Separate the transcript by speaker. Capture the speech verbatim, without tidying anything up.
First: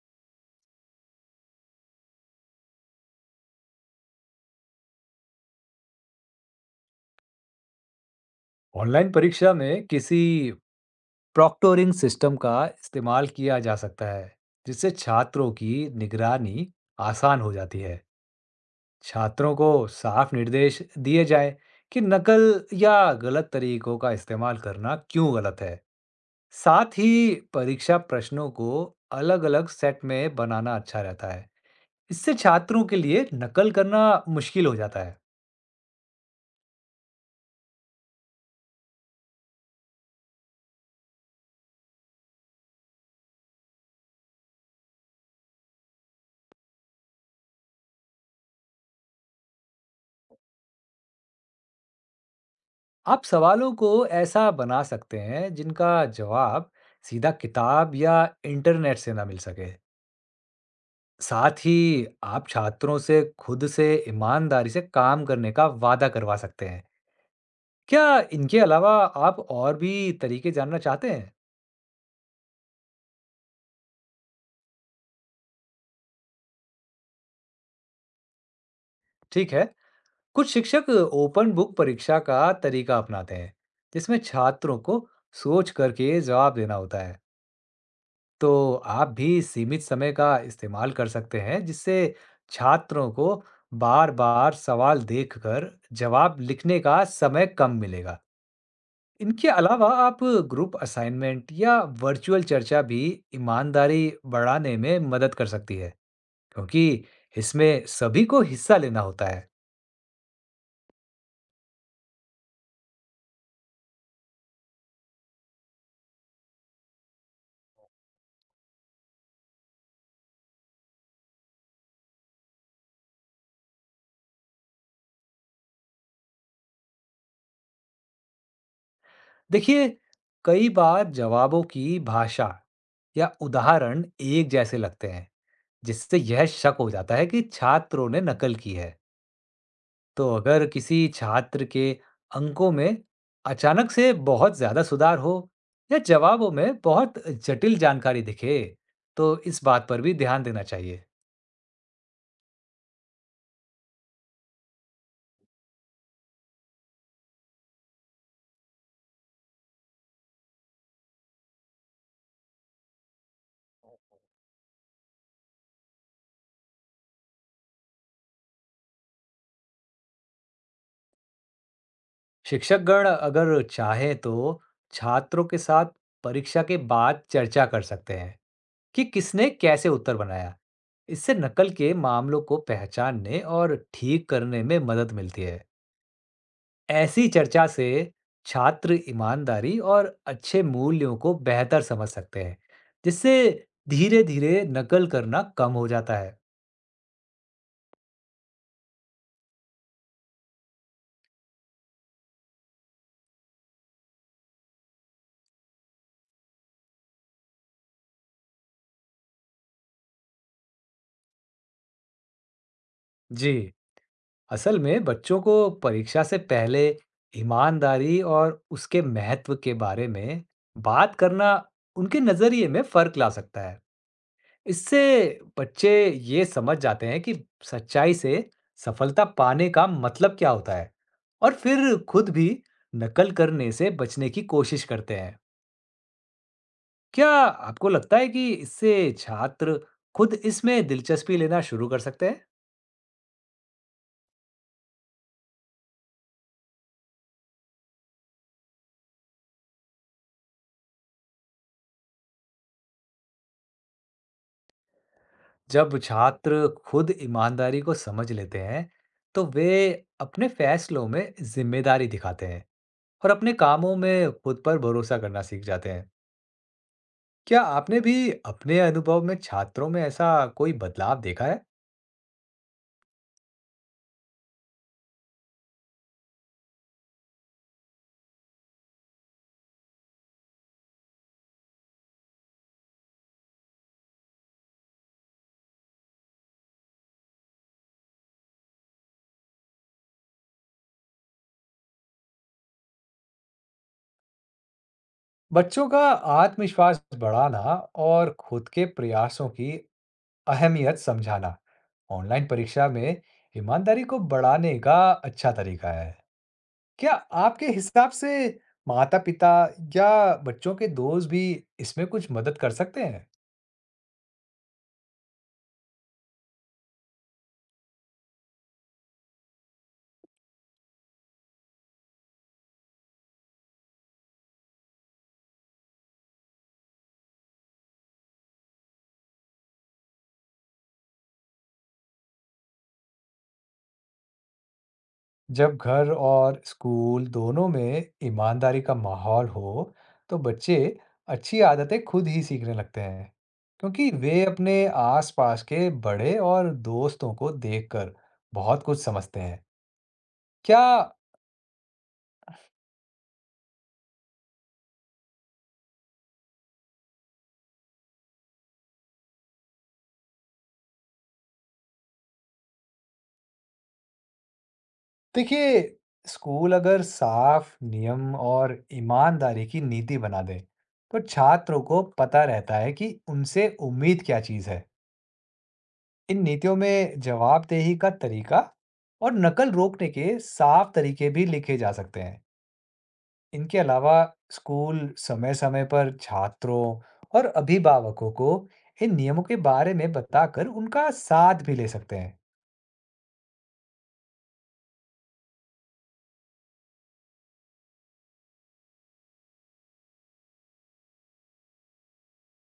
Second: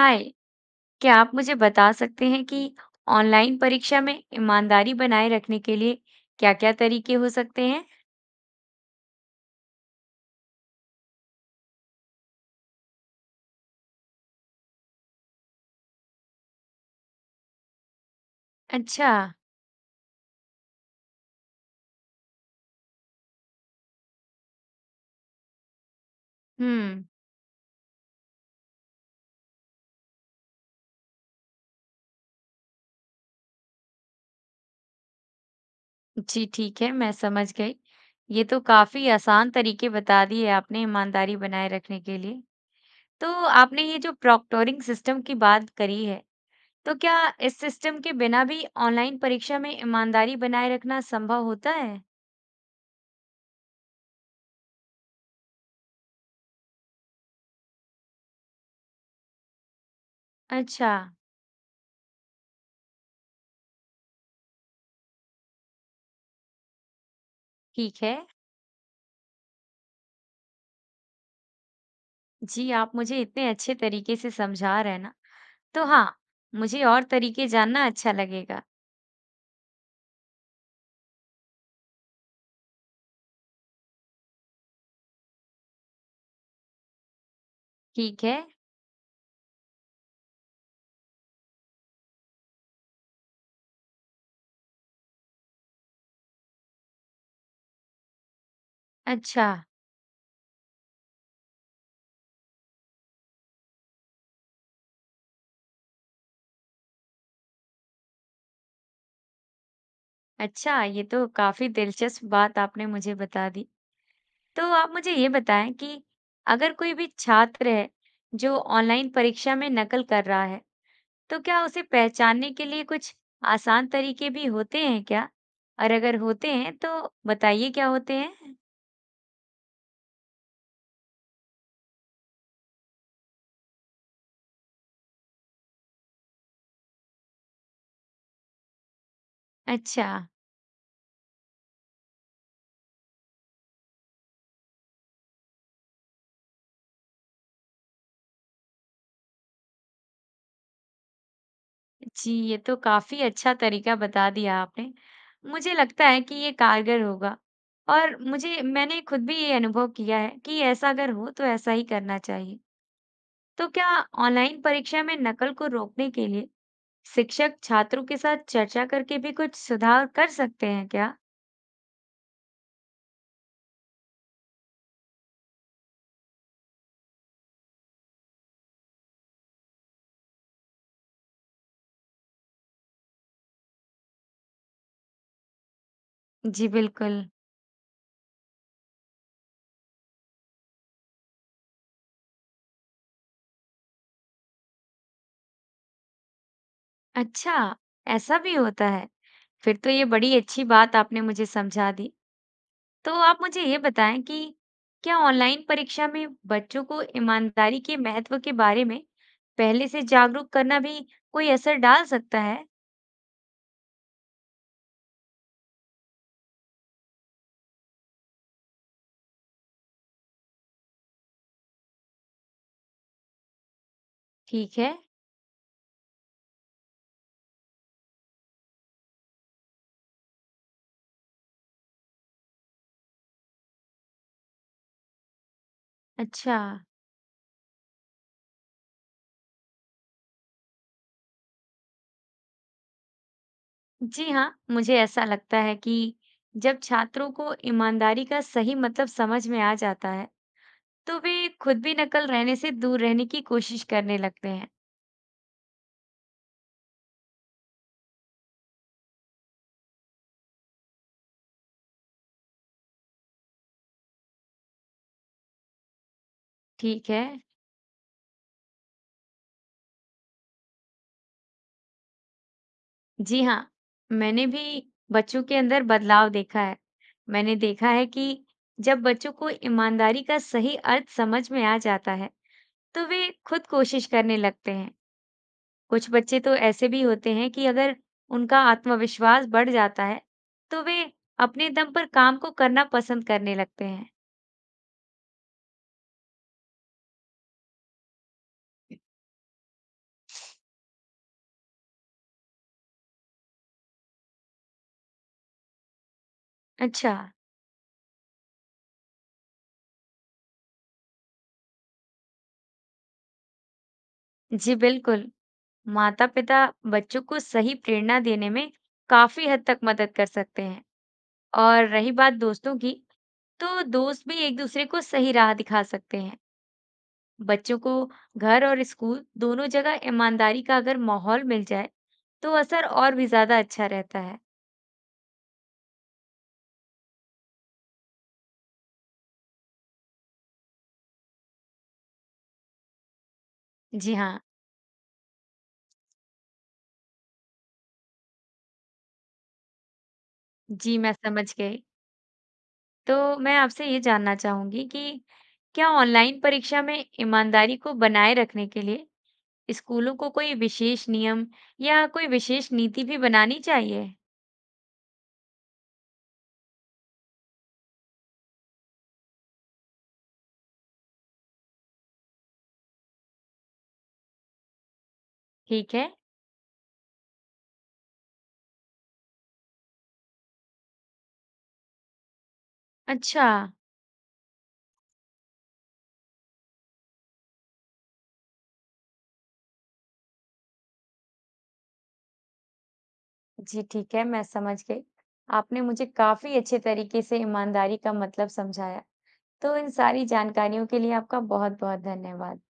Speaker 1: हाय। क्या आप मुझे बता सकते हैं कि ऑनलाइन परीक्षा में ईमानदारी बनाए रखने के लिए क्या-क्या तरीके हो सकते हैं?
Speaker 2: ऑनलाइन परीक्षा में किसी प्रॉक्टोरिंग सिस्टम का इस्तेमाल किया जा सकता है, जिससे छात्रों की निगरानी आसान हो जाती है।
Speaker 1: अच्छा।
Speaker 2: छात्रों को साफ निर्देश दिए जाएं कि नकल या गलत तरीकों का इस्तेमाल करना क्यों गलत है। साथ
Speaker 1: हम्म।
Speaker 2: ही परीक्षा प्रश्नों को अलग-अलग सेट में बनाना अच्छा रहता है। इससे छात्रों के लिए नकल करना मुश्किल हो जाता है।
Speaker 1: जी ठीक है, मैं समझ गई। ये तो काफी आसान तरीके बता दिए आपने ईमानदारी बनाए रखने के लिए। तो आपने ये जो प्रॉक्टोरिंग सिस्टम की बात करी है, तो क्या इस सिस्टम के बिना भी ऑनलाइन परीक्षा में ईमानदारी बनाए रखना संभव होता है?
Speaker 2: आप सवालों को ऐसा बना सकते हैं जिनका जवाब सीधा किताब या इंटरनेट से ना मिल सके।
Speaker 1: अच्छा,
Speaker 2: साथ ही आप छात्रों से खुद से ईमानदारी से काम करने का वादा करवा सकते हैं।
Speaker 1: ठीक
Speaker 2: क्या
Speaker 1: है।
Speaker 2: इनके अलावा आप और भी तरीके जानना चाहते हैं?
Speaker 1: जी, आप मुझे इतने अच्छे तरीके से समझा रहे हैं ना, तो हाँ, मुझे और तरीके जानना अच्छा लगेगा।
Speaker 2: ठीक है, कुछ शिक्षक ओपन बुक परीक्षा का तरीका अपनाते हैं, जिसमें छात्रों को सोच करके जवाब देना होता है।
Speaker 1: ठीक है।
Speaker 2: तो आप भी सीमित समय का इस्तेमाल कर सकते हैं, जिससे छात्रों को बार-बार सवाल देखकर जवाब लिखने का समय कम मिलेगा। इनके
Speaker 1: अच्छा,
Speaker 2: अलावा आप ग्रुप असाइनमेंट या वर्चुअल चर्चा भी ईमानदारी बढ़ाने में मदद कर सकती है, क्योंकि इसमें सभी को हिस्सा लेना होता है।
Speaker 1: अच्छा ये तो काफ़ी दिलचस्प बात आपने मुझे बता दी। तो आप मुझे ये बताएँ कि अगर कोई भी छात्र है जो ऑनलाइन परीक्षा में नकल कर रहा है, तो क्या उसे पहचानने के लिए कुछ आसान तरीके भी होते हैं क्या? और अगर होते हैं तो बताइए क्या होते हैं?
Speaker 2: देखिए, कई बार जवाबों की भाषा या उदाहरण एक जैसे लगते हैं, जिससे यह शक हो जाता है कि छात्रों ने नकल की है।
Speaker 1: अच्छा।
Speaker 2: तो अगर किसी छात्र के अंकों में अचानक से बहुत ज्यादा सुधार हो या जवाबों में बहुत जटिल जानकारी दिखे, तो इस बात पर भी ध्यान देना चाहिए।
Speaker 1: जी, ये तो काफ़ी अच्छा तरीका बता दिया आपने। मुझे लगता है कि ये कारगर होगा और मुझे मैंने खुद भी ये अनुभव किया है कि ऐसा अगर हो तो ऐसा ही करना चाहिए। तो क्या ऑनलाइन परीक्षा में नकल को रोकने के लिए शिक्षक छात्रों के साथ चर्चा करके भी कुछ सुधार कर सकते हैं क्या?
Speaker 2: शिक्षकगण अगर चाहे तो छात्रों के साथ परीक्षा के बाद चर्चा कर सकते हैं कि किसने कैसे उत्तर बनाया। इससे नकल के मामलों को पहचानने और ठीक करने में मदद मिलती है।
Speaker 1: जी, बिल्कुल।
Speaker 2: ऐसी चर्चा से छात्र ईमानदारी और अच्छे मूल्यों को बेहतर समझ सकते हैं, जिससे धीरे-धीरे नकल करना कम हो जाता है।
Speaker 1: अच्छा, ऐसा भी होता है। फिर तो ये बड़ी अच्छी बात आपने मुझे समझा दी। तो आप मुझे ये बताएं कि क्या ऑनलाइन परीक्षा में बच्चों को ईमानदारी के महत्व के बारे में पहले से जागरूक करना भी कोई असर डाल सकता है?
Speaker 2: जी, असल में बच्चों को परीक्षा से पहले ईमानदारी और उसके महत्व के बारे में बात करना उनके नजरिए में फर्क ला सकता है।
Speaker 1: ठीक है।
Speaker 2: इससे बच्चे ये समझ जाते हैं कि सच्चाई से सफलता पाने का मतलब क्या होता है और फिर खुद भी नकल करने से बचने की कोशिश करते हैं।
Speaker 1: अच्छा।
Speaker 2: क्या आपको लगता है कि इससे छात्र खुद इसमें दिलचस्पी लेना शुरू कर सकते हैं?
Speaker 1: जी हाँ, मुझे ऐसा लगता है कि जब छात्रों को ईमानदारी का सही मतलब समझ में आ जाता है, तो वे खुद भी नकल रहने से दूर रहने की कोशिश करने लगते हैं।
Speaker 2: जब छात्र खुद ईमानदारी को समझ लेते हैं, तो वे अपने फैसलों में जिम्मेदारी दिखाते हैं और अपने कामों में खुद पर भरोसा करना सीख जाते हैं।
Speaker 1: ठीक है।
Speaker 2: क्या आपने भी अपने अनुभव में छात्रों में ऐसा कोई बदलाव देखा है?
Speaker 1: जी हाँ, मैंने भी बच्चों के अंदर बदलाव देखा है। मैंने देखा है कि जब बच्चों को ईमानदारी का सही अर्थ समझ में आ जाता है, तो वे खुद कोशिश करने लगते हैं। कुछ बच्चे तो ऐसे भी होते हैं कि अगर उनका आत्मविश्वास बढ़ जाता है, तो वे अपने दम पर काम को करना पसंद करने लगते हैं।
Speaker 2: बच्चों का आत्मविश्वास बढ़ाना और खुद के प्रयासों की अहमियत समझाना ऑनलाइन परीक्षा में ईमानदारी को बढ़ाने का अच्छा तरीका है। क्या
Speaker 1: अच्छा।
Speaker 2: आपके हिसाब से माता-पिता या बच्चों के दोस्त भी इसमें कुछ मदद कर सकते हैं?
Speaker 1: जी बिल्कुल। माता-पिता बच्चों को सही प्रेरणा देने में काफी हद तक मदद कर सकते हैं। और रही बात दोस्तों की, तो दोस्त भी एक दूसरे को सही राह दिखा सकते हैं। बच्चों को घर और स्कूल दोनों जगह ईमानदारी का अगर माहौल मिल जाए, तो असर और भी ज़्यादा अच्छा रहता है।
Speaker 2: जब घर और स्कूल दोनों में ईमानदारी का माहौल हो, तो बच्चे अच्छी आदतें खुद ही सीखने लगते हैं, क्योंकि
Speaker 1: जी हाँ।
Speaker 2: वे अपने आसपास के बड़े और दोस्तों को देखकर बहुत कुछ समझते हैं। क्या?
Speaker 1: जी, मैं समझ गई। तो मैं आपसे ये जानना चाहूँगी कि क्या ऑनलाइन परीक्षा में ईमानदारी को बनाए रखने के लिए स्कूलों को कोई विशेष नियम या कोई विशेष नीति भी बनानी चाहिए?
Speaker 2: देखिए, स्कूल अगर साफ नियम और ईमानदारी की नीति बना दे, तो छात्रों को पता रहता है कि उनसे उम्मीद क्या चीज़ है।
Speaker 1: ठीक है,
Speaker 2: इन नीतियों में जवाबदेही का तरीका और नकल रोकने के साफ तरीके भी लिखे जा सकते हैं।
Speaker 1: अच्छा।
Speaker 2: इनके अलावा स्कूल समय समय पर छात्रों और अभिभावकों को इन नियमों के बारे में बताकर उनका साथ भी ले सकते हैं।
Speaker 1: जी ठीक है, मैं समझ गई। आपने मुझे काफ़ी अच्छे तरीके से ईमानदारी का मतलब समझाया। तो इन सारी जानकारियों के लिए आपका बहुत-बहुत धन्यवाद।